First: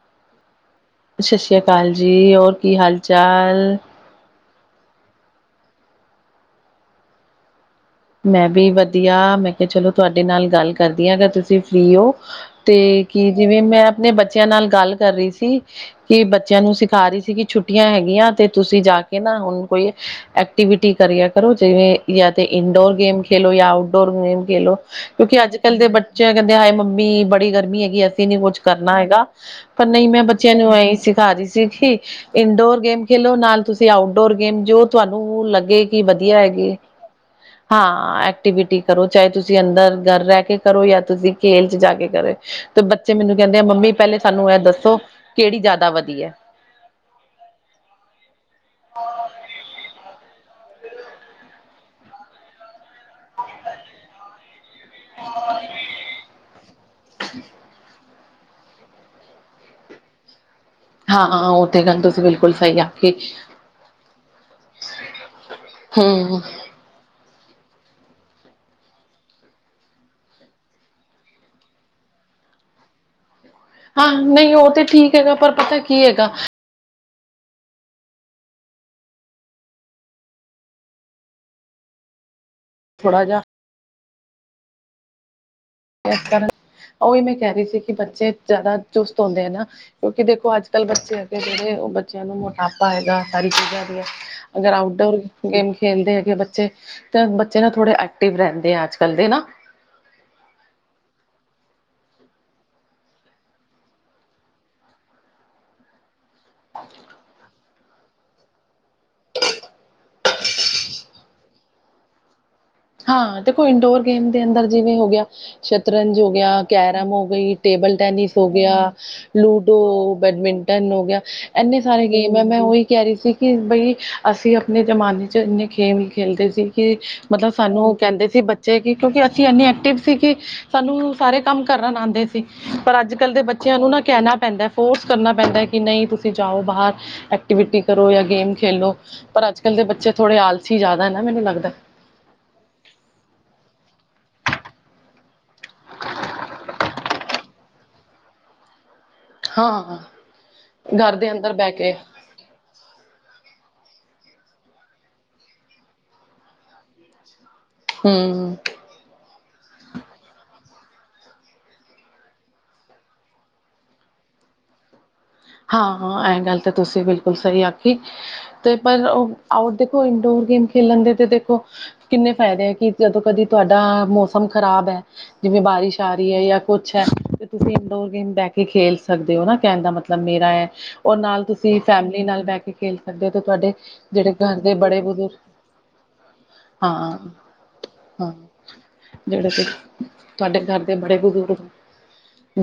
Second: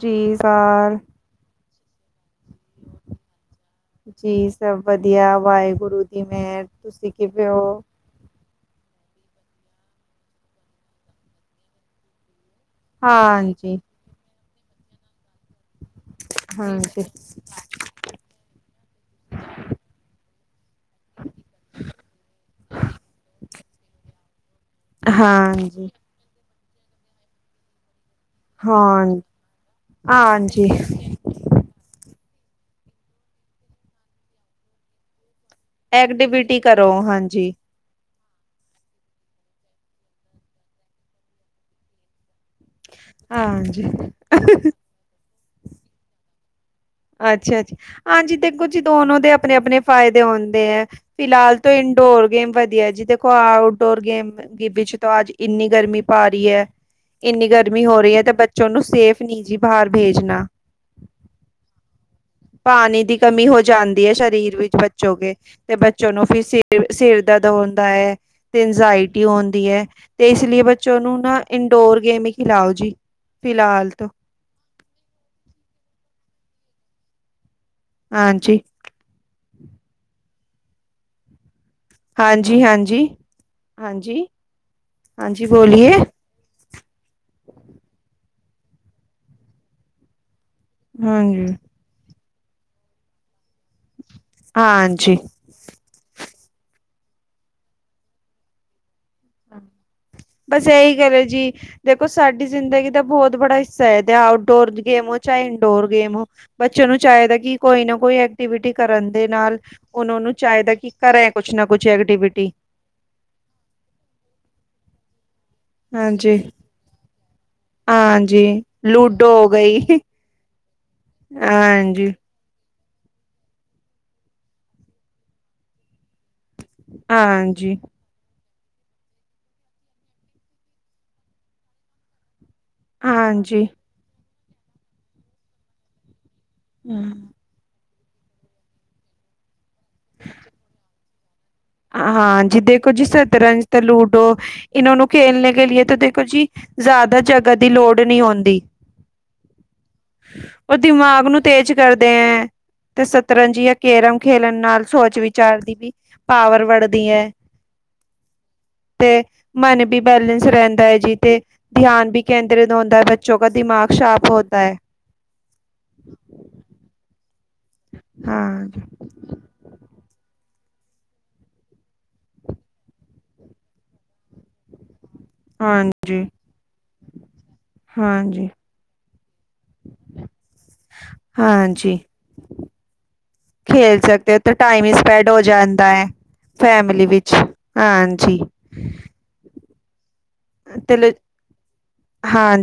ਜੀ ਸਰ ਸਤਿ ਸ਼੍ਰੀ ਅਕਾਲ ਜੀ। ਔਰ ਕੀ ਹਾਲ ਚਾਲ? ਜੀ ਸਭ ਵਧੀਆ, ਵਾਹਿਗੁਰੂ ਦੀ ਮੇਹਰ। ਤੁਸੀ ਕਿਵੇਂ ਹੋ? ਮੈਂ ਵੀ ਵਧੀਆ। ਮੈਂ ਕਿਹਾ ਚਲੋ ਤੁਹਾਡੇ ਨਾਲ ਗੱਲ ਕਰਦੀ ਹਾਂ, ਅਗਰ ਤੁਸੀ ਫ੍ਰੀ ਹੋ। ਤੇ ਕੀ ਜਿਵੇਂ, ਹਾਂਜੀ, ਮੈਂ ਆਪਨੇ ਬੱਚਿਆਂ ਨਾਲ ਗੱਲ ਕਰ ਰਹੀ ਸੀ। ਇਹੀ ਬੱਚਿਆਂ ਨੂੰ ਹਾਂਜੀ, ਸਿਖਾ ਰਹੀ ਸੀ, ਕਿ ਛੁੱਟੀਆਂ ਹੈਗੀਆਂ। ਤੇ ਤੁਸੀ ਜਾ ਕੇ ਨਾ ਓਹਨਾਂ ਕੋਲੇ ਐਕਟੀਵਿਟੀ ਕਰੀਆ ਕਰੋ, ਜਿਵੇਂ ਯਾਂ ਤੇ ਇੰਡੋਰ ਗੇਮ ਖੇਲੋ ਯਾ ਆਊਟਡੋਰ ਗੇਮ ਖੇਲੋ। ਕਿਉਂਕਿ ਅੱਜ ਕੱਲ ਦੇ ਹਾਂਜੀ, ਬ ਚੇ ਕਹਿੰਦੇ, ਹਾਏ ਮੰਮੀ ਬੜੀ ਗਰਮੀ ਹੈਗੀ ਐ। ਨਹੀਂ ਕੁੱਛ ਕਰਨਾ ਹਾਂ ਹੈਗਾ ਪਰ ਨਹੀਂ ਮੈਂ ਬੱਚਿਆਂ ਹਾਂਜੀ ਨੂੰ ਇਹੀ ਸਿਖਾ ਰਹੀ ਸੀ ਕਿ ਇਨਡੋਰ ਗੇਮ ਖੇਲੋ ਨਾਲ ਤੁਸੀਂ ਆਊਟਡੋਰ ਗੇਮ ਜੋ ਤੁਹਾਨੂੰ ਲੱਗੇ ਕਿ ਵਧੀਆ ਹੈਗੇ। ਓ ਹਾਂਜੀ। ਹਾਂ ਐਕਟੀਵਿਟੀ ਕਰੋ ਚਾਹੇ ਤੁਸੀਂ ਅੰਦਰ ਘਰ ਰਹਿ ਕੇ ਕਰੋ ਜਾਂ ਤੁਸੀਂ ਖੇਲ ਚ ਜਾ ਕੇ ਕਰੋ। ਤੇ ਬੱਚੇ ਮੈਨੂੰ ਕਹਿੰਦੇ ਆ ਹਾਂਜੀ ਮੰਮੀ ਪਹਿਲੇ ਸਾਨੂੰ ਇਹ ਦੱਸੋ ਕਿਹੜੀ ਜ਼ਿਆਦਾ ਵਧੀਆ ਏ ਅੱਛਾ ਅੱਛਾ ਹਾਂਜੀ ਦੇਖੋ ਜੀ ਦੋਨੋ ਦੇ ਆਪਣੇ ਆਪਣੇ ਫਾਇਦੇ ਹੁੰਦੇ ਆ। ਫਿਲਹਾਲ ਤੋਂ ਇੰਡੋਰ ਗੇਮ ਵਧੀਆ ਜੀ ਦੇਖੋ ਆਊਟਡੋਰ ਗੇਮ ਬੀ ਚ ਤਾਂ ਅੱਜ ਇੰਨੀ ਗਰਮੀ ਪਾ ਰਹੀ ਹੈ ਇੰਨੀ ਗਰਮੀ ਹੋ ਰਹੀ ਹੈ ਤੇ ਬ ਉਹਨੂੰ ਸੇਫ ਨੀ ਜੀ ਬਾਹਰ ਭੇਜਣਾ। ਹਾਂ ਹਾਂ ਉਹ ਤੇ ਗੱਲ ਤੁਸੀ ਬਿਲਕੁਲ ਸਹੀ ਪਾਣੀ ਆਖੀ ਦੀ ਕਮੀ ਹੋ ਜਾਂਦੀ ਹੈ ਸਰੀਰ ਵਿੱਚ ਬੱਚੋਕੇ ਤੇ ਬੱਚੋਂ ਨੂੰ ਹਮ ਫ ਤੇ ਸਿਰ ਦਾ ਦਾ ਹੁੰਦਾ ਹੈ। ਤੇ ਇੰਜਾਇਟੀ ਹੁੰਦੀ ਹੈ ਤੇ ਇਸ ਲਈ ਬੱਚੋ ਨੂੰ ਨਾ ਇਨਡੋਰ ਗੇਮ ਹੀ ਖਿਲਾਓ ਜੀ। ਫਿਲਹਾਲ ਤੋਂ ਹਾਂ ਨਹੀਂ ਉਹ ਤੇ ਠੀਕ ਹੈਗਾ, ਪਰ ਪਤਾ ਏ ਕੀ ਹੈਗਾ। ਹਾਂ ਜੀ। ਥੋੜਾ ਜਿਹਾ ਹਾਂਜੀ-ਹਾਂਜੀ-ਹਾਂਜੀ-ਹਾਂਜੀ ਬੋਲੀਏ। [unintelligible] ਓਹੀ ਮੈਂ ਕਹਿ ਰਹੀ ਸੀ, ਕਿ ਬੱਚੇ ਜਿਆਦਾ ਚੁਸਤ ਹੁੰਦੇ ਏਂ ਨਾ। ਕਿਉਂਕਿ ਦੇਖੋ ਅੱਜ ਪਰ ਬੱਚੇ ਹੈਗੇ ਹਾਂਜੀ ਜਿਹੜੇ, ਉਹ ਬੱਚਿਆਂ ਨੂੰ ਮੋਟਾਪਾ ਆਏਗਾ, [unintelligible] ਅਗਰ ਆਊਟਡੋਰ ਹਾਂਜੀ ਗੇਮ ਖੇਲਦੇ ਹੈਗੇ ਬੱਚੇ, ਤਾਂ ਬੱਚੇ ਨਾ ਥੋੜੇ ਐਕਟਿਵ ਰਹਿੰਦੇ ਐਂ ਅੱਜ ਕੱਲ੍ਹ ਦੇ ਨਾ। ਬਸ ਇਹੀ ਗੱਲ ਹੈ ਜੀ। ਦੇਖੋ ਸਾਡੀ ਜ਼ਿੰਦਗੀ ਦਾ ਬਹੁਤ ਬੜਾ ਹਿੱਸਾ ਹੈ। ਤੇ ਆਊਟਡੋਰ ਚ ਗੇਮ ਹੋ ਚਾਹੇਂ ਇੰਡੋਰ ਗੇਮ ਹੋ। ਬੱਚੇ ਨੂੰ ਚਾਹੀਦਾ ਕਿ ਕੋਈ ਨਾ ਕੋਈ ਐਕਟੀਵਿਟੀ ਕਰਨ ਦੇ ਨਾਲ ਉਹਨਾਂ ਨੂੰ ਚਾਹੀਦਾ ਕਿ ਕਰੇ, ਕੁਛ ਨਾ ਕੁਛ ਐਕਟੀਵਿਟੀ। ਹਾਂ! ਦੇਖੋ ਇੰਡੋਰ ਗੇਮ ਦੇ ਅੰਦਰ ਜਿਵੇਂ ਹੋ ਗਿਆ। ਸ਼ਤਰੰਜ ਹੋ ਹਾਂਜੀ, ਗਿਆ, ਕੈਰਮ ਹੋ ਗਈ, ਟੇਬਲ ਟੈਨਿਸ ਹੋ ਹਾਂਜੀ ਗਿਆ, ਲੂਡੋ ਹੋ ਲੂਡੋ। ਗਈ। ਬੈਡਮਿੰਟਨ ਹੋ ਗਿਆ, ਇੰਹਨੇ ਸਾਰੇ ਹਾਂਜੀ, ਗੇਮ ਵੇ ਮੈਂ ਉਹੀ ਕਹਿ ਰਹੀ ਸੀ, ਕਿ ਬਈ ਅਸੀਂ ਆਪਨੇ ਜਮਾਨੇ ਚ ਇੰਨੇ ਖੇਲ ਖੇਲਦੇ ਸੀ। ਕੀ [unintelligible] ਹਾਂਜੀ, ਕਹਿੰਦੇ ਸੀ ਬੱਚੇ ਕਿ ਕਿਉਂਕਿ ਅਸੀਂ ਇਹਨੇ ਐਕਟਿਵ ਸੀ ਕਿ ਸਾਨੂੰ ਸਾਰੇ ਕੰਮ ਕਰਨ ਆਉਂਦੇ ਸੀ। ਪਰ ਅੱਜ ਕੱਲ ਦੇ ਹਾਂਜੀ। ਬੱਚਿਆਂ ਨੂੰ ਨਾ ਕਹਿਣਾ ਪੈਂਦਾ ਏ। ਫੋਰਸ ਕਰਨਾ ਪੈਂਦਾ ਏ ਕਿ ਨਹੀਂ ਤੁਸੀਂ ਜਾਓ ਬਾਹਰ। ਐਕਟੀਵਿਟੀ ਕਰੋ ਯਾ ਗੇਮ ਖੇਲੋ ਪਰ ਅੱਜ ਕੱਲ ਦੇ ਬੱਚੇ ਥੋੜੇ ਆਲਸੀ ਜਿਆਦਾ ਹੈ ਨਾ ਮੈਨੂੰ ਲੱਗਦਾ ਏ। ਹਾਂ ਜਿਹਦੇ ਕੋ ਜਿਸ ਤਰਾਂ ਤੇ ਲੂਡੋ। ਇਹਨਾ ਨੂੰ ਖੇਲਨੇ ਕੇ ਲੀਏ ਤੇ ਦੇਖੋ ਜੀ ਜ਼ਿਆਦਾ ਜਗਹ ਦੀ ਲੋੜ ਨਹੀਂ ਹੁੰਦੀ। ਹਾਂ ਉਹ ਘਰ ਦਿਮਾਗ ਦੇ ਨੂੰ ਅੰਦਰ ਬਹਿ ਤੇਜ ਕੇ ਕਰਦੇ ਹੈ। ਤੇ ਸ਼ਤਰੰਜ ਯਾ ਕੈਰਮ ਖੇਲਨ ਨਾਲ ਸੋਚ ਵਿਚਾਰ ਦੀ ਵੀ ਪਾਵਰ ਵੜਦੀ ਹੈ। ਹੂ,,, ਤੇ ਮਨੇ ਵੀ ਬੈਲੇੈਂਸ ਰਹਿੰਦਾ ਹੈ ਜੀ। ਤੇ ਧਿਆਨ ਵੀ ਕੇਂਦਰਿਤ ਹੁੰਦਾ ਹੈ ਬੱਚੋਂ ਕ ਦਿਮਾਗ ਸ਼ਾਰਪ ਹੋਤਾ ਹੈ। ਹਾਂ ਹਾਂ ਇਹ ਗੱਲ ਤਾਂ ਤੁਸੀਂ ਬਿਲਕੁਲ ਸਹੀ ਆਖੀ ਹਾਂ, ਤੇ ਪਰ ਉਹ ਆਊਟ ਦੇਖੋ ਇੰਡੋਰ ਗੇਮ ਖੇਲਣ ਦੇ ਤੇ ਦੇਖੋ ਕਿੰਨੇ ਫਾਇਦੇ ਹੈ ਕਿ ਜਦੋਂ ਕਦੀ ਤੁਹਾਡਾ ਮੌਸਮ ਖ਼ਰਾਬ ਹੈ। ਜਿਵੇਂ ਬਾਰਿਸ਼ ਆ ਹਾਂਜੀ, ਰਹੀ ਹੈ ਜਾਂ ਕੁਛ ਹੈ ਤੇ ਤੁਸੀਂ ਇਨਡੋਰ ਗੇਮ ਬਹਿ ਹਾਂਜੀ, ਕੇ ਖੇਲ ਸਕਦੇ ਹੋ ਨਾ ਕਹਿਣ ਦਾ ਮਤਲਬ ਮਤਲ ਮੇਰਾ ਹੈ ਉਹ ਨਾਲ ਤੁਸੀਂ ਹਾਂਜੀ। ਫੈਮਿਲੀ ਨਾਲ ਬਹਿ ਕੇ ਖੇਲ ਸਕਦੇ ਹੋ ਤੇ ਤੁਹਾਡੇ ਖੇਲ ਜਿਹੜੇ ਸਕਦੇ ਹੋ ਘਰ ਦੇ ਟਾਈਮ ਹੀ ਬੜੇ ਸਪੈਂਡ ਬਜ਼ੁਰਗ ਹੋ ਜਾਂਦਾ ਹੈ ਫੈਮਲੀ ਹਾਂ ਵਿੱਚ ਹਾਂ ਹਾਂਜੀ ਜਿਹੜੇ ਕਿ ਤੁਹਾਡੇ ਘਰ ਦੇ ਤੇ ਲ ਬੜੇ ਬਜ਼ੁਰਗ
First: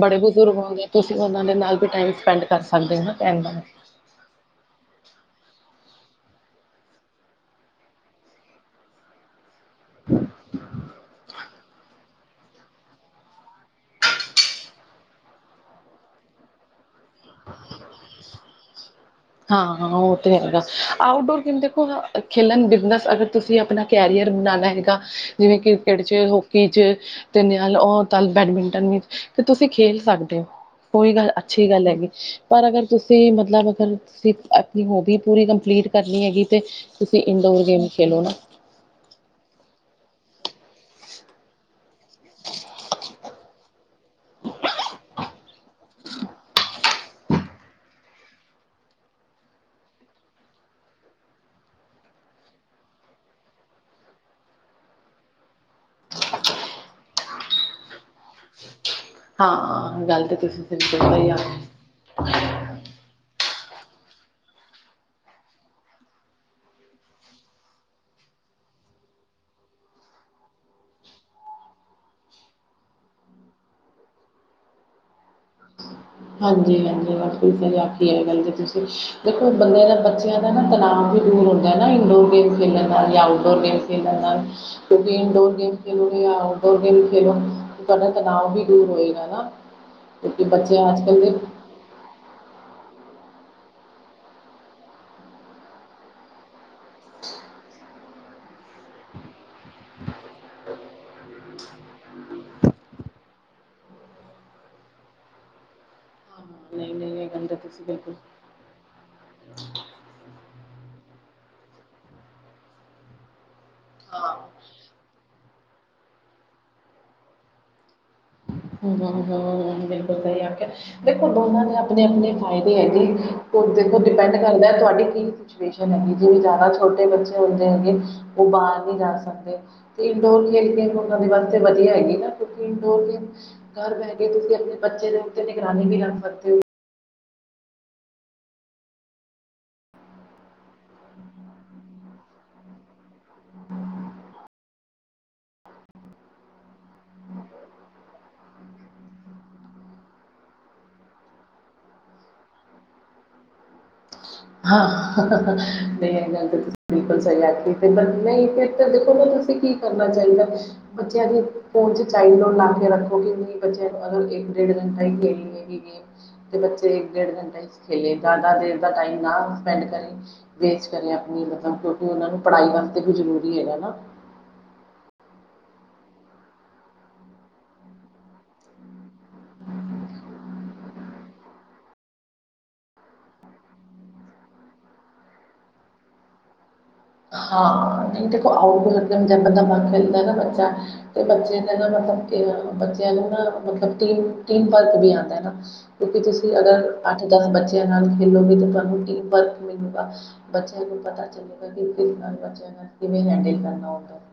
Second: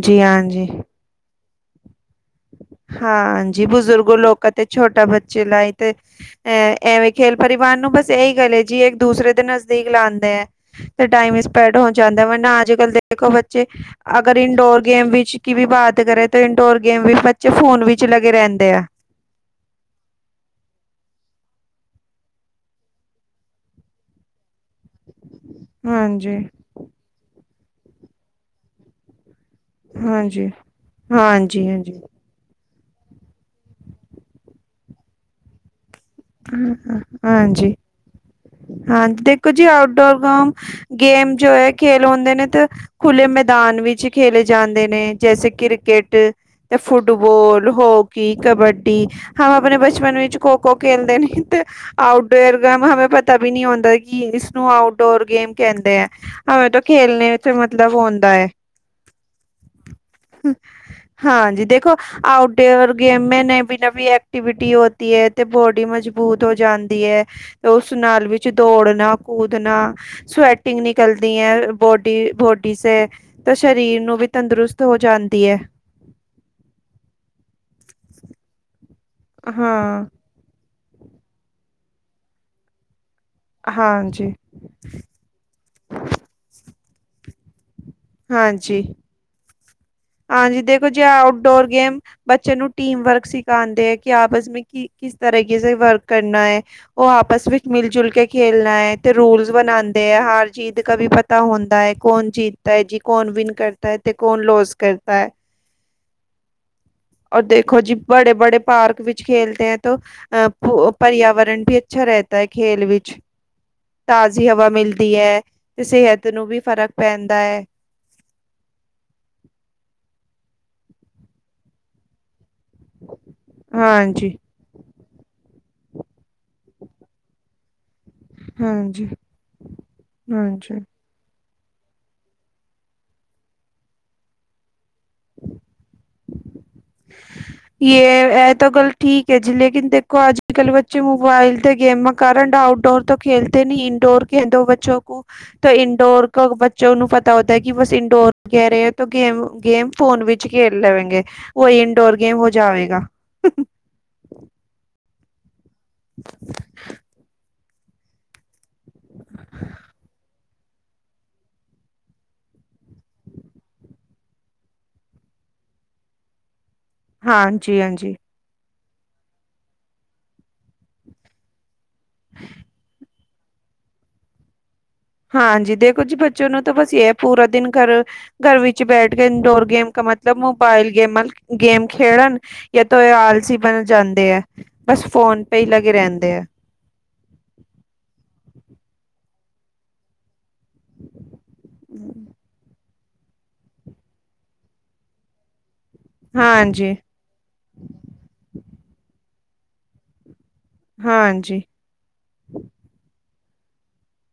ਬੜੇ ਬਜ਼ੁਰਗ ਹਾਂਜੀ ਆਉਦੇ ਤੁਸੀਂ ਉਹਨਾਂ ਦੇ ਨਾਲ ਵੀ ਟਾਈਮ ਸਪੈਂਡ ਕਰ ਸਕਦੇ ਹੋ ਨਾ ਕਹਿਣ ਦਾ ਹਾਂਜੀ ਬਜ਼ੁਰਗ ਲੋਕ ਤੇ ਛੋਟਾ ਬੱਚੇ ਲਾਈ ਤੇ ਅ ਐਵੇਂ ਖੇਲ ਪਰਿਵਾਰ ਨੂੰ ਬਸ ਇਹੀ ਗੱਲ ਹੈ ਜੀ ਇੱਕ ਦੂਸਰੇ ਦੇ ਸੀਖ ਲੈਂਦੇ ਹੈ ਤੇ ਟਾਈਮ ਸਪੈਡ ਹੋ ਜਾਂਦਾ। ਵਰਨਾ ਅੱਜ ਕੱਲ ਦੇ ਦੇਖੋ ਬੱਚੇ। ਅਗਰ ਇੰਡੋਰ ਗੇਮ ਵਿਸ਼ ਕੀ ਵੀ ਬਾਤ ਕਰੇ ਤੇ ਇੰਡੋਰ ਗੇਮ ਵੀ ਬੱਚੇ ਫੋਨ ਵਿੱਚ ਹੀ ਲੱਗੇ ਰਹਿੰਦੇ ਹੈ। ਹਾਂ-ਹਾਂ ਉਹ ਤੇ ਹੈਗਾ। ਆਊਟਡੋਰ ਗੇਮ ਦੇਖੋ ਆਹ ਖੇਲਨ ਬਿਜਨਸ ਅਗਰ ਤੁਸੀ ਆਪਨਾ ਕੈਰੀਅਰ ਬਣਾਉਣਾ ਹੈ। ਤਾਂ, ਜਿਵੇਂ ਕ੍ਰਿਕਟ ਚ, ਹਾਂਜੀ ਹੋਕੀ ਚ, ਤੇ ਨਿਆਲੇ ਔਰ [unintelligible] ਬੈਡਮਿੰਟਨ ਵੀ। ਕਿ ਤੁਸੀ ਖੇਲ ਸਕਦੇ ਹੋ ਹਾਂਜੀ ਓਹ ਵੀ ਗੱਲ ਹਾਂਜੀ ਅੱਛੀ ਗੱਲ ਹਾਂਜੀ ਹੈਗੀ। ਪਰ ਅਗਰ ਤੁਸੀਂ ਮਤਲਬ ਅਗਰ ਸਿਰਫ ਆਪਨੀ ਹੋਬੀ ਪੂਰੀ ਕੰਪਲੀਟ ਕਰਨੀ ਹੈਗੀ, ਤੇ ਹਾਂ- ਹਾਂ- ਤੁਸੀ ਇਨਡੋਰ ਗੇਮ ਖੇਲੋ ਨਾ। ਹਾਂਜੀ, ਦੇਖੋ ਜੀ ਆਊਟਡੋਰ ਗਮ। ਗੇਮ ਜੋ ਹੈ, ਖੇਲ ਹੁੰਦੇ ਨੇ ਤੇ ਖੁੱਲੇ ਮੈਦਾਨ ਵਿੱਚ ਹੀ ਖੇਲੇ ਜਾਂਦੇ ਨੇ। ਜੈਸੇ ਕ੍ਰਿਕੇਟ ਤੇ ਫੁੱਟਬੋਲ, ਹੋਕੀ, ਕਬੱਡੀ, ਹਾਂ ਹਾਂ ਆਪਨੇ ਬਚਪਨ ਵਿੱਚ ਖੋ-ਖੋ ਕਹਿੰਦੇ, ਨਹੀਂ ਤੇ ਆਊਟਡੋਰ ਗੇਮ, ਹਮੇ ਪਤਾ ਵੀ ਨਹੀਂ ਹੁੰਦਾ ਏ ਕਿ ਇਸਨੂੰ ਆਊਟਡੋਰ ਗੇਮ ਕਹਿੰਦੇ ਹੈ। ਹੂ ਤੋਂ ਖੇਲਣੇ ਸੇ ਮਤਲਬ ਹੁੰਦਾ ਹੈ। ਹਾਂ ਗੱਲ ਤੇ ਤੁਸੀਂ ਬਿਲਕੁਲ ਸਹੀ ਕਹੀ ਆ ਹਾਂਜੀ ਦੇਖੋ ਆਓ ਆਊਟਡੋਰ ਗੇਮ ਮੈਂ ਨਵੀਂ ਨਵੀਂ ਐਕਟੀਵਿਟੀ ਹੋਤੀ ਹੈ। ਤੇ ਬੋਡੀ ਮਜ਼ਬੂਤ ਹੋ ਜਾਂਦੀ ਹੈ ਤੇ ਉਸ ਨਾਲ ਵਿੱਚ ਦੌੜਨਾ ਕੂਦਨਾ ਸਵੈਟਿੰਗ ਨਿਕਲਦੀ ਹੈ ਬੋਡੀ ਬੋਡੀ ਸੇ ਤੇ ਸਰੀਰ ਨੂੰ ਵੀ ਤੰਦਰੁਸਤ ਹੋ ਜਾਂਦੀ ਹੈ। ਹਾਂਜੀ ਹਾਂਜੀ ਆਖੀ ਇਹ ਗੱਲ ਤੁਸੀਂ ਦੇਖੋ ਬੰਦੇ ਦਾ ਹਾਂ ਬੱਚਿਆਂ ਨਾ ਤਣਾਵ ਵੀ ਦੂਰ ਹੁੰਦਾ ਨਾ ਇੰਡੋਰ ਗੇਮ ਖੇਡਣ ਨਾਲ ਜਾਂ ਆਊਟਡੋਰ ਗੇਮ ਹਾਂ ਖੇਡਣ ਜੀ ਨਾਲ [inaudible] ਤੁਸੀਂ ਇੰਨਡੋਰ ਗੇਮ ਖੇਲੋ ਆਊਟਡੋਰ ਗੇਮ ਖੇਲੋ ਤੁਹਾਡੇ ਤਾਂ ਹਾਂ ਨਾਮ ਵੀ ਜੀ ਦੂਰ ਹੋਏਗਾ ਨਾ ਬੱਚੇ [inaudible] ਜੇ ਦੇ ਆਊਟਡੋਰ ਗੇਮ ਬੱਚੇ ਨੂੰ ਟੀਮ ਵਰਕ ਸਿਖਾਂਦੇ ਹੈ ਕਿ ਆਪਸ ਮੇ ਕਿ ਕਿਸ ਤਰੀਕੇ ਸੇ ਵਰਕ ਕਰਨਾ ਹੈ। ਉਹ ਆਪਸ ਵਿੱਚ ਮਿਲ ਜੁਲ ਕੇ ਖੇਲਨਾ ਹੈ ਤੇ ਰੂਲਸ ਬਣਾਉਂਦੇ ਐ ਹਾਰ ਜੀਤ ਕਾ ਵੀ ਪਤ ਤਾਂ ਹੁੰਦਾ ਹੈ ਕੌਣ ਜੀ ਤੇ ਜੀ ਕੋਣ ਵਿਨ ਕਰਤਾ ਹੈ ਤੇ ਕੋਨ ਲੋਸ ਕਰਤਾ ਹੈ। ਨਹੀਂ ਉਰ ਗੱਲ ਤਾਂ ਦੇਖੋ ਤੁਸੀਂ ਜੀ ਬਿਲਕੁਲ ਬੜੇ - ਬੜੇ ਪਾਰਕ ਵਿੱਚ ਖੇਲਤੇ ਹੈ ਤੋਂ ਅਹ ਪਰਿਆਵਰਨ ਵੀ ਅੱਛਾ ਰੈਤਾ ਹੈ ਖੇਲ ਵਿੱਚ ਹਾਂ ਤਾਜ਼ੀ ਹਵਾ ਮਿਲਦੀ ਹੈ ਤੇ ਸੇਹਤ ਨੂੰ ਵੀ ਫ਼ਰਕ ਪੈਂਦਾ ਹੈ। ਹ ਕੁ [inaudible] ਦੇਖੋ ਦੋਨਾਂ ਦੇ ਆਪਣੇ- ਆਪਣੇ ਫਾਇਦੇ ਹੈਗੇ। ਦੇਖੌ ਹਾਂਜੀ ਡੇਪੇਂਡ ਕਰਦਾ ਤੁਹਾਡੀ ਕੀਨਿਕ ਸਿਤੂਏਸ਼ਨ ਹੈਗੀ ਜਿਵੇਂ ਜ਼ਿਆਦਾ ਛੋਟੇ ਬੱਚੇ ਹੁੰਦੇ ਹੈਗੇ ਉਹ ਬਾਹਰ ਨਹੀਂ ਹਾਂਜੀ ਜਾ ਸਕਦੇ ਤੇ ਇੰਡੋਰ ਹਾਂਜੀ ਖੇਲ ਦੇਖੋ ਵਾਸਤੇ ਵਧੀਆ ਹੈਗੀ ਨਾਂ ਕਿਉਂਕਿ ਇੰਡੋਰ ਗੇਮ ਘਰ ਬਹਿ ਕੇ ਤੁਸੀਂ ਆਪਣੇ ਬੱਚੇ ਨੂੰ ਤੇ ਨਿਗਰਾਨੀ ਵੀ ਰੱਖ ਸਕਦੇ ਹੋ। ਯਅ ਇਹ ਤਾਂ ਗੱਲ ਠੀਕ ਹੈ ਜੀ ਲੇਕਿਨ ਦੇਖੋ ਅੱਜ ਕੱਲ੍ਹ ਬੱਚੇ ਮੋਬਾਇਲ ਤੇ ਗੇਮਾਂ ਕਾਰੰਟ ਆਊਟ ਡੋਰ ਤੋ ਖੇਲਤੇ ਨੀ ਇੰਡੋਰ ਕੇ ਦੋ ਬੱਚੋਂ ਕੋ [unintelligible] ਤੋ ਇੰਡੋਰ ਕੋ ਬੱਚੇ ਨੂੰ ਪਤਾ ਹੋਤਾ ਕਿ ਬਸ ਇੰਡੋਰ ਕਹਿ ਰੇ ਐ ਤੋ ਗੇਮ ਫੋਨ ਵਿੱਚ 'ਚ ਖੇਲ ਲਵੇਗੇਂ ਵੋਈ ਇਨਡੋਰ ਗੇ਼ਮ ਹੋ ਜਾਵੇਗਾ। ਹਾਂ ਨਹੀਂ ਇਹ ਗੱਲ ਤੇ ਤੁਸੀਂ ਬਿਲਕੁਲ ਸਹੀ ਆਖੀ ਨਹੀਂ [unintelligible] [inaudible] ਫ਼ਿਰ ਦੇਖੋ ਨਾ ਤੁਸੀਂ ਕੀ ਕਰਨਾ ਚਾਹੀਦਾ ਹੈ ਬੱਚਿਆਂ ਦੀ ਫੋਨ ਚ ਚਾਈਲਡ ਲੋਕ ਲਾ ਕੇ ਰੱਖੋ ਕਿ ਨਹੀਂ ਬੱਚਿਆਂ ਨੂੰ ਅਗਰ ਇੱਕ ਡੇਢ ਘੰਟਾ ਹੀ ਖ਼ੇਲ ਗੇਮ ਤੇ ਬੱਚੇ ਇੱਕ ਡੇਢ ਘੰਟਾ ਹੀ ਹਾਂਜੀ ਖੇਲੇ ਹਾਂਜੀ ਜ਼ਿਆਦਾ ਦੇਰ ਦਾ ਟਾਈਮ [unintelligible] ਨਾ ਸਪੈਂਡ ਕਰਨ ਵੇਸਟ ਕਰੇ ਆਪਣੀ ਮਤਲਬ ਕਿਉਂਕਿ ਉਹਨਾਂ ਨੂੰ ਪੜ੍ਹਾਈ ਵਾਸਤੇ ਵੀ ਜ਼ਰੂਰੀ ਹੈਗਾ ਐ ਨਾ [unintelligible] ਹਾਂਜੀ ਦੇਖੋ ਜੀ ਬੱਚੇ ਨੂੰ ਤਾਂ ਬਸ ਇਹ ਹੈ ਪੂਰਾ ਦਿਨ ਘਰ ਗਰ ਵਿੱਚ ਬੈਠ ਕੇ ਇੰਡੋਰ ਗੇ਼ਮ ਕਾ ਮਤਲਬ ਮੋਬਾਇਲ ਗੇਮਾਂ ਗੇਮ ਖੇਡਨ। ਯਾ ਤੋ ਇਹ ਆਲਸੀ ਬਣ ਜਾਂਦੇ ਐ ਬਸ ਫੋਨ ਪੇ ਈ ਲਗੇ ਰਹਿੰਦੇ ਐ। ਹਾਂ ਨਹੀਂਖ ਆਊਡੋਰ ਬੰਦਾ ਬ ਖਦਾ [inaudible] ਤੇ ਬੱਚੇ ਨੇ ਨਾ ਮਤਲਬ ਕਿ ਬੱਚਿਆਂ ਨੂੰ ਨਾ ਟੀਮ ਵਰਕ ਵੀ ਆਉਂਦਾ ਐ ਨਾ ਕਿਉਕਿ ਤੁਸੀਂ ਅਗਰ ਹਾਂਜੀ ਦਸ ਬੱਚਿਆਂ ਨਾਲ ਖੇਲੋਗੇ ਤੇ ਤੁਹਾਨੂੰ ਟੀਮ ਵਰਕ ਮਿਲੁਗਾ ਬੱਚਿਆਂ ਨੂੰ ਪਤਾ ਹਾਂਜੀ ਚਲੇਗਾ ਨਾਲ ਬਵੇਜ ਹੈਡਲ ਕਰਨਾ [inaudible]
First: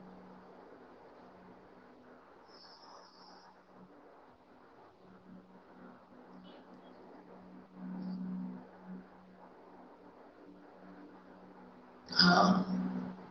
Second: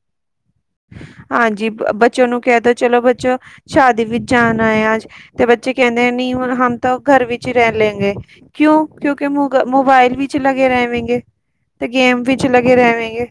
ਹਾਂਜੀ ਬਚਿਆ ਨੂੰ ਕਹਿ ਦੋ ਚਲੋ ਬੱਚੋ ਸ਼ਾਦੀ ਵਿੱਚ ਜਾਣਾਏ ਅੱਜ ਤੇ ਬੱਚੇ ਕਹਿੰਦੇ ਨਹੀਂ ਹੁ ਹਮ ਤਾਂ ਘਰ ਵਿੱਚ ਹੀ ਰਹਿ ਲੈਂਗੇ। ਕਿਉਂ ਕਿਉਂਕਿ ਮੋਗ ਮੋਬਾਇਲ ਵਿੱਚ ਲਗੇ ਰਹਿਵੇਂਗੇ ਤੇ ਗੇਮ ਵਿਚ ਹਾਂ। ਲਗੇ ਰਹਿਵੇਂਗੇ।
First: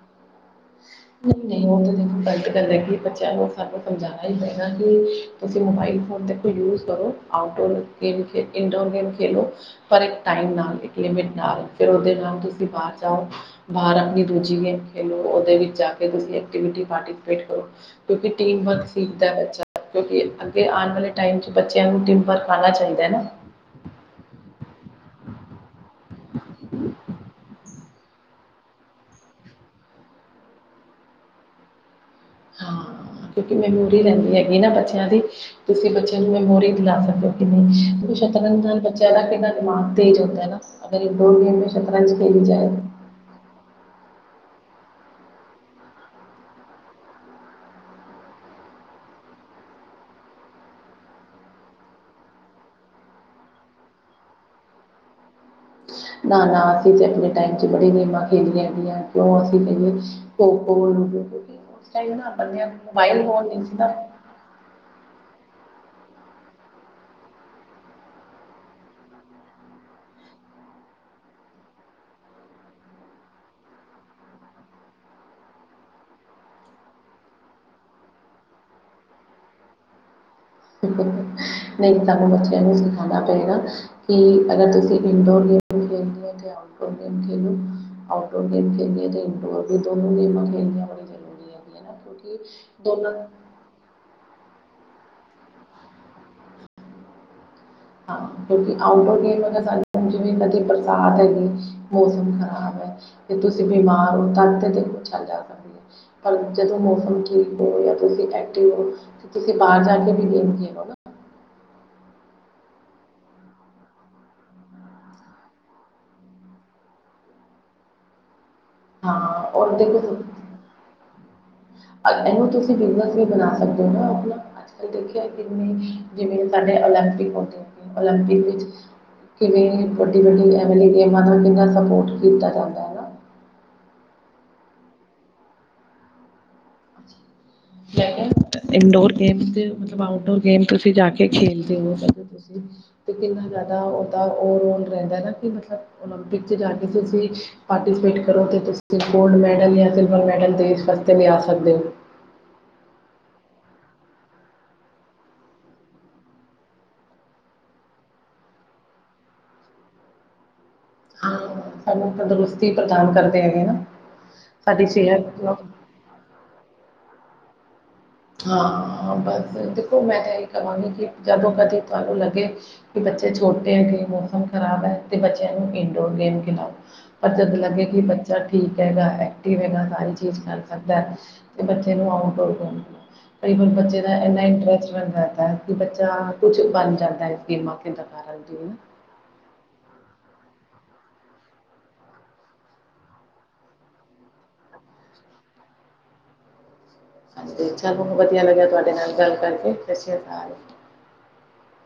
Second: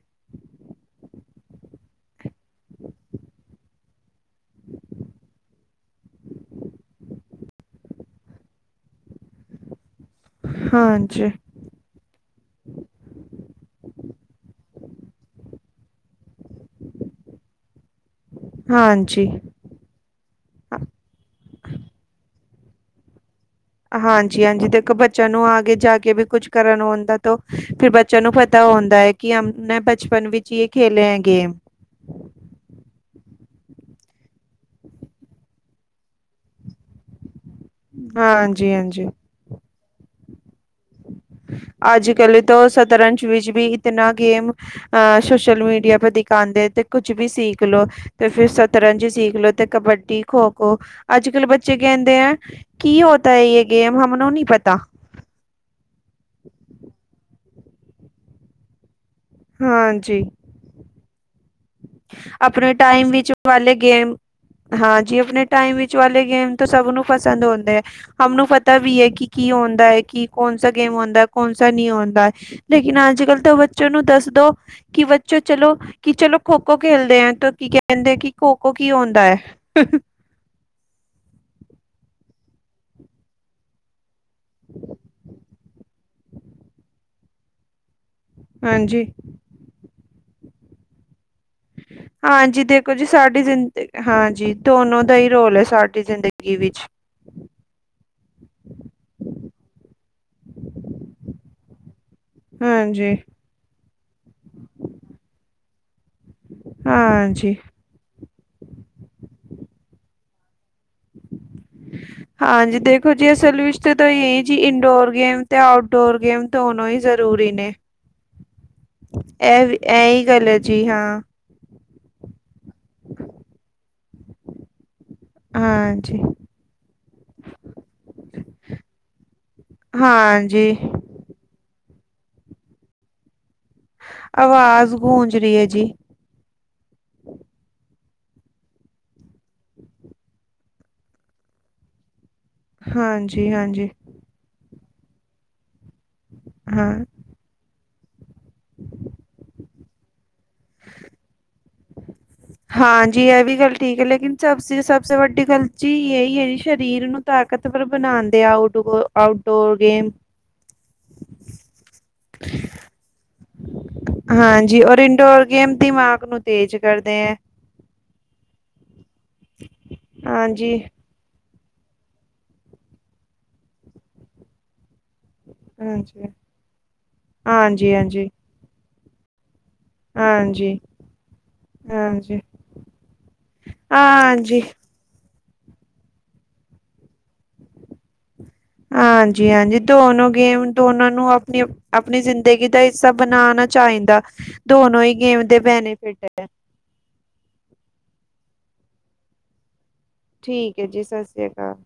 ਨਹੀਂ ਨਹੀਂ ਉਹ ਤਾਂ ਦੇਖੋ ਗਲਤ ਗੱਲ ਹੈ ਕਿ ਬੱਚਿਆਂ ਨੂੰ ਸਾਨੂੰ ਸਮਝਾਨਾ ਹੀ ਪੈਣਾ ਹੈ ਕਿ ਤੁਸੀਂ ਮੋਬਾਈਲ ਫ਼ੋਨ ਦਦੇਖੋ ਯੂਜ ਕਰੋ ਆਊਟਡੋਰ ਗੇਮ ਖੇ ਇਨਡੋਰ ਗੇਮ ਖੇਲੋ ਪਰ ਇੱਕ ਟਾਈਮ ਨਾਲ ਇੱਕ ਲਿਮਿਟ ਹਾਂਜੀ ਨਾਲ ਫੇਰ ਉਹਦੇ ਨਾਲ ਤੁਸੀਂ ਬਾਹਰ ਜਾਓ ਬਾਹਰ ਆਪਣੀ ਦੂਜੀ ਗੇਮ ਖੇਲੋ ਉਹਦੇ ਵਿੱ ਜਾਕੇ ਤੁਸੀਂ ਐਕਟੀਵਿਟੀ ਪਰਤੀਸਪੇਟ ਕਰੋ ਤਲ ਕਿਉਂਕਿ ਟੀਮ ਸੀਖਤਾ ਹਾਂਜੀ ਹੈ ਬਚਾ ਕਿਉਂਕਿ ਅੱਗੇ ਅ- ਆਣ ਵਾਲੇ ਟਾਈਮ ਚ ਬੱਚਿਆਂ ਨੂੰ ਟੀਮ ਵਰਕ ਆਣਾ ਚਾਹੀਦਾ ਹੈ ਨਾ? ਹਾਂਜੀ-ਹਾਂਜੀ ਦੇਖੋ ਬੱਚਿਆਂ ਨੂੰ ਆਗੇ ਜਾਕੇ ਵੀ ਕੁੱਛ ਕਰਨ ਆਉਂਦਾ ਤੋ ਫ਼ਿਰ ਬੱਚਿਆਂ ਨੂੰ ਪਤਾ ਹੁੰਦਾ ਐ। ਕਿ ਅਮ ਮੈਂ ਬਚਪਨ ਵਿੱਚ ਈ ਏਲ ਖੇਲੇ ਹੈ ਗੇ਼ਮ। ਹਾਂ ਕਿਉਂਕਿ ਮੈਮੋਰੀ ਰਹਿੰਦੀ ਹੈਗੀ ਹੈ ਕਿ ਨਾ ਬੱਚਿਆਂ ਦੀ ਤੁਸੀਂ ਬੱਚਿਆਂ ਨੂੰ ਮੈਮੋਰੀ ਦਿਲਾ ਸਕਦੇ ਹੋ। [unintelligible] ਹੂੰ ਸ਼ਤਰੰਜ ਹਾਂਜੀ ਨਾਲ਼ ਹਾਂਜੀ ਬੱਚਿਆਂ ਦਾ ਕਿੰਨਾ ਦਿਮਾਗ਼ ਤੇਜ਼ ਹੁੰਦਾ ਨਾ? ਅਗਰ ਇੱਕ-ਦੋ ਸ਼ਤਰਾਂਜ ਖੇਲੀ ਜਾਏ। [inaudible] ਵਿੱਚ ਵੀ ਇਤਨਾ ਗੇਮ ਅ ਸੋਸ਼ਲ ਮੀਡੀਆ ਪਰ ਦਿਖਾਂਦੇ ਤੇ ਕੁਛ ਵੀ ਸੀਖ ਲੋ। ਤੇ ਫ਼ੇਰ ਸਤਰੰਜ ਸੀਖ ਲਓ ਤੇ ਕਬੱਡੀ, ਖੋ-ਖੋ ਅੱਜ-ਕੱਲ੍ਹ ਬੱਚੇ ਕਹਿੰਦੇ ਐ ਕੀ ਹੋਤਾ ਐ ਯੇ ਗੇ਼ਮ ਹਮਨੂੰ ਨੀ ਪਤਾ। ਨਾ ਨਾ ਅਸੀਂ ਤੇ ਆਪਣੇ ਟੈਮ 'ਚ ਬੜੀਆਂ ਗੇਮਾਂ ਖੇਡੀਆਂ ਹੈਗੀਆਂ। ਉਸੀਪ ਹਾਂਜੀ [unintelligible] ਆਪਣੇ ਟਾਈਮ ਵਿੱਚ ਵਾਲੇ ਸੀ ਨਾ ਗੇ਼ਮ ਹਾਂਜੀ ਆਪਣੇ ਟਾਈਮ ਵਿੱਚ ਵਾਲੇ ਗੇ਼ਮ ਤੋ ਸਭ ਨੂੰ ਪਸੰਦ ਹੁੰਦੇ ਐ। ਹਮਨੂੰ ਪਤਾ ਵੀ ਐ ਕਿ ਕੀ ਆਉਂਦਾ ਹੈ ਕਿ ਕੌਣਸਾ ਗੇ਼ਮ ਆਉਂਦਾ ਹੈ ਕੌਣਸ ਨਈਂ ਆਉਂਦਾ। ਲੇਕਿਨ ਅੱਜ-ਕੱਲ ਤੋ ਬੱਚੋ ਨੂੰ ਦੱਸ ਦੋ ਕਿ ਬੱਚੋ ਚਲੋ ਕਿ ਚਲੋ ਖੋ-ਖੋ ਖੇਲਦੇ ਐਂ ਤੇ ਕੀ ਕਹਿੰਦੇ ਕਿ ਖੋ-ਖੋ ਕੀ ਹੁੰਂਦਾ ਐ। ਨਹੀਂ ਸਾਨੂੰ ਬੱਚਿਆਂ ਨੂੰ ਸਿਖਾਉਣਾ ਪਏਗਾ। ਕਿ ਅਗਰ ਤੁਸੀਂ ਇੰਡੋਰੇ ਖੇਲਦੇ ਓ ਤੇ ਆਊਟਡੋਰ ਗੇਮ ਖੇਲੋ। ਰ ਗੇਮ ਹਾਂਜੀ ਖੇਲਣੀਆਂ ਇੰਡੋਰ ਵੀ ਦੋੋ ਗੇਮਾਂ ਖੇਣੀਆਂ ਬ [unintelligible] ਹਾਂਜੀ, ਦੇਖੋ ਜੀ ਸਾਡੀ ਜ਼ਿੰਦ ਹਾਂਜੀ, ਦੋਨੋ ਦਾ ਈ ਰੋਲ ਐ ਸਾਡੀ ਜ਼ਿੰਦਗੀ ਵਿੱਚ। ਹਾਂ ਕਿਉਂਕਿ ਆਊਟਡੋਰ ਗੇਮ ਵਗ ਪ੍ਰਸਾਦ ਹੈ [unintelligible] ਮੌਸਮ ਖ਼ਰਾਬ ਐ ਅੱਜ ਹਾਂਜੀ ਜੇ ਤੁਸੀਂ ਬਿਮਾਰ ਓ ਤਰ [unintelligible] ਛੱਲ ਜਾ ਸਕਦੇ। ਪਰ ਜਦੋਂ ਮੌਸਮ ਹਾਂਜੀ ਠੀਕ ਹੋਵੇ ਜਾਂ ਤੁਸੀਂ ਐਕਟਿਵ ਹੋ ਤੁਸੀਂ ਬਾਰ ਜਾ ਕੇ ਵੀ ਦੇਖਦੇ ਹੋ ਨਾ? [inaudible] ਹਾਂਜੀ ਦੇਖੋ ਜੀ ਅਸਲ ਵਿੱਚ ਤਾਂ ਤਾਂ ਇਈ ਜੀ ਇਨਡੋਰ ਗੇਮ ਤੇ ਆਊਟਡੋਰ ਗੇਮ। ਦੋਨੋ ਈ ਜ਼ਰੂਰੀ ਨੇ। [inaudible] ਇਹ ਔਰ ਵੀ ਦੇਖੋ ਐਈ ਗੱਲ ਐ ਜੀ ਹਾਂ। ਇਹਨੂੰ ਤੁਸੀਂ ਬਿਜ਼ਨਸ ਵੀ ਬਣਾ ਸਕਦੇ ਹੋ ਆਪਣਾ ਦੇਖਿਆ ਕਿ ਹਾਂਜੀ ਜਿਵੇਂ ਸਾਡੇ ਓਲੰਪਿਕ ਹੋਦੇ ਓਲੰਪਿਕ ਵਿੱਚ ਕਿਵੇ ਵੱਡੀ ਵਡੀ ਅਹ ਹਾਂਜੀ ਵਾਲੀ ਗੇਮਾ ਨਾਲ ਸਪੋਰਟ ਕੀਤਾ ਜਾਂਦਾ ਹੈ। ਨਾ ਆਵਾਜ਼ ਗੂੰਜ ਰਹੀ ਹੈ ਜੀ ਇੰਡੋਰ ਗੇਮ ਦੇ ਮਤਲਬ ਆਊਟਡੋਰ ਗੇਮ ਤੁਸੀਂ ਜਾ ਕੇ ਖੇਲਦੇ ਹੋ ਤੇ ਕਿੰਨਾ ਹਾਂਜੀ ਜ਼ਿਆਦਾ ਹਾਂਜੀ ਉਹਦਾ ਉਹ ਰੋਲ ਰਹਿੰਦਾ ਨਾ ਕਿ ਮਤਲਬ ਓਲੰਪਿਕ 'ਚ ਜਾ ਕੇ ਹਾਂ ਤੁਸੀਂ ਪਾਰਟੀਸਪੇਟ ਕਰੋ ਅਤੇ ਤੁਸੀਂ ਗੋਲਡ ਮੈਡਲ ਜਾਂ ਸਿਲਵਰ ਮੈਡਲ ਦੇਸ਼ ਵਾਸਤੇ ਵੀ ਆ ਸਕਦੇ ਹੋ। ਹਾਂਜੀ ਐ ਵੀ ਗੱਲ ਠੀਕ ਐ ਲੇਕਿਨ ਸਬਸ ਸਭ ਸੇ ਵੱਡੀ ਗਲ ਜੀ ਯੲਈ ਐ ਸਰੀਰ ਨੂੰ ਤਾਕਤਵਰ ਬਣਾਂਦੇ ਆਊੋਟ ਆਊਟਡੋਰ ਗੇ਼ਮ। ਹਾਂ ਸਾਨੂੰ ਤੰਦਰੁਸਤੀ ਪ੍ਰਦਾਨ ਕਰਦੇ ਹੈਗੇ ਨਾ, ਸਾਡੀ ਸਿਹਤ ਦਿਮਾਗ਼ ਨੂੰ ਤੇਜ਼ ਕਰਦੇ ਐਂ। ਹਾਂ ਬਸ ਦੇਖੋ ਮੈਂ ਤਾਂ ਇਹੀ ਹਾਂਜੀ ਕਵਾਂਗੀ ਕਿ ਜਦੋਂ ਕਦੀ ਤੁਹਾਨੂੰ ਲੱਗੇ ਕਿ ਬੱਚੇ ਛੋਟੇ ਹੈਗੇ ਮੌਸਮ ਖ਼ਰਾਬ ਐ। ਤੇ ਬੱਚਿਆਂ ਨੂੰ ਇਨਡੋਰ ਹਾਂਜੀ ਗੇ਼ਮ ਖਿਲਾਓ ਪਰ ਜਦੋਂ ਲੱਗੇ ਹਾਂਜੀ ਕਿ ਹਾਂਜੀ ਬੱਚਾ ਠੀਕ ਹੈਗਾ ਐਕਟਿਵ ਹੈਗਾ। ਸਾਰੀ ਚੀਜ਼ ਕਰ ਹਾਂਜੀ ਸਕਦਾ ਤੇ ਬੱਚੇ ਨੂੰ ਹਾਂਜੀ ਆਊਟਡੋਰ ਗੇਮ ਬੱਚੇ ਦਾ ਇੰਨਾ ਹਾਂਜੀ ਇੰਟਰਸਟ ਕਿ ਬੱਚਾ ਕੁਛ ਬਣ ਜਾਂਦਾ ਗੇਮਾਂ ਖੇਡਣ ਨਾਲ਼ ਹਾਂਜੀ ਹਾਂਜੀ ਧੋਨੋ ਗੇਮ ਤੋਂ ਉਹਨਾਂ ਨੂੰ ਆਪਣੀ ਆਪਣੀ ਜ਼ਿੰਦਗੀ ਦਾ ਹਿੱਸਾ ਬਣਾਣਾ ਚਾਹੀਦਾ ਦੋਨੋ ਹੀ ਗੇਮ ਦੇ ਬੈਨੀਫਿਟ ਹੈ। ਹਾਂਜੀ ਇੱਛਾ ਬਹੁਤ ਵਧੀਆ ਲੱਗਿਆ ਤੁਹਾਡੇ ਨਾਲ ਗੱਲ ਕਰਕੇ ਸਤਿ ਸ਼੍ਰੀ ਅਕਾਲ ਠੀਕ ਹੈ ਜੀ ਸਤਿ ਸ੍ਰੀ ਅਕਾਲ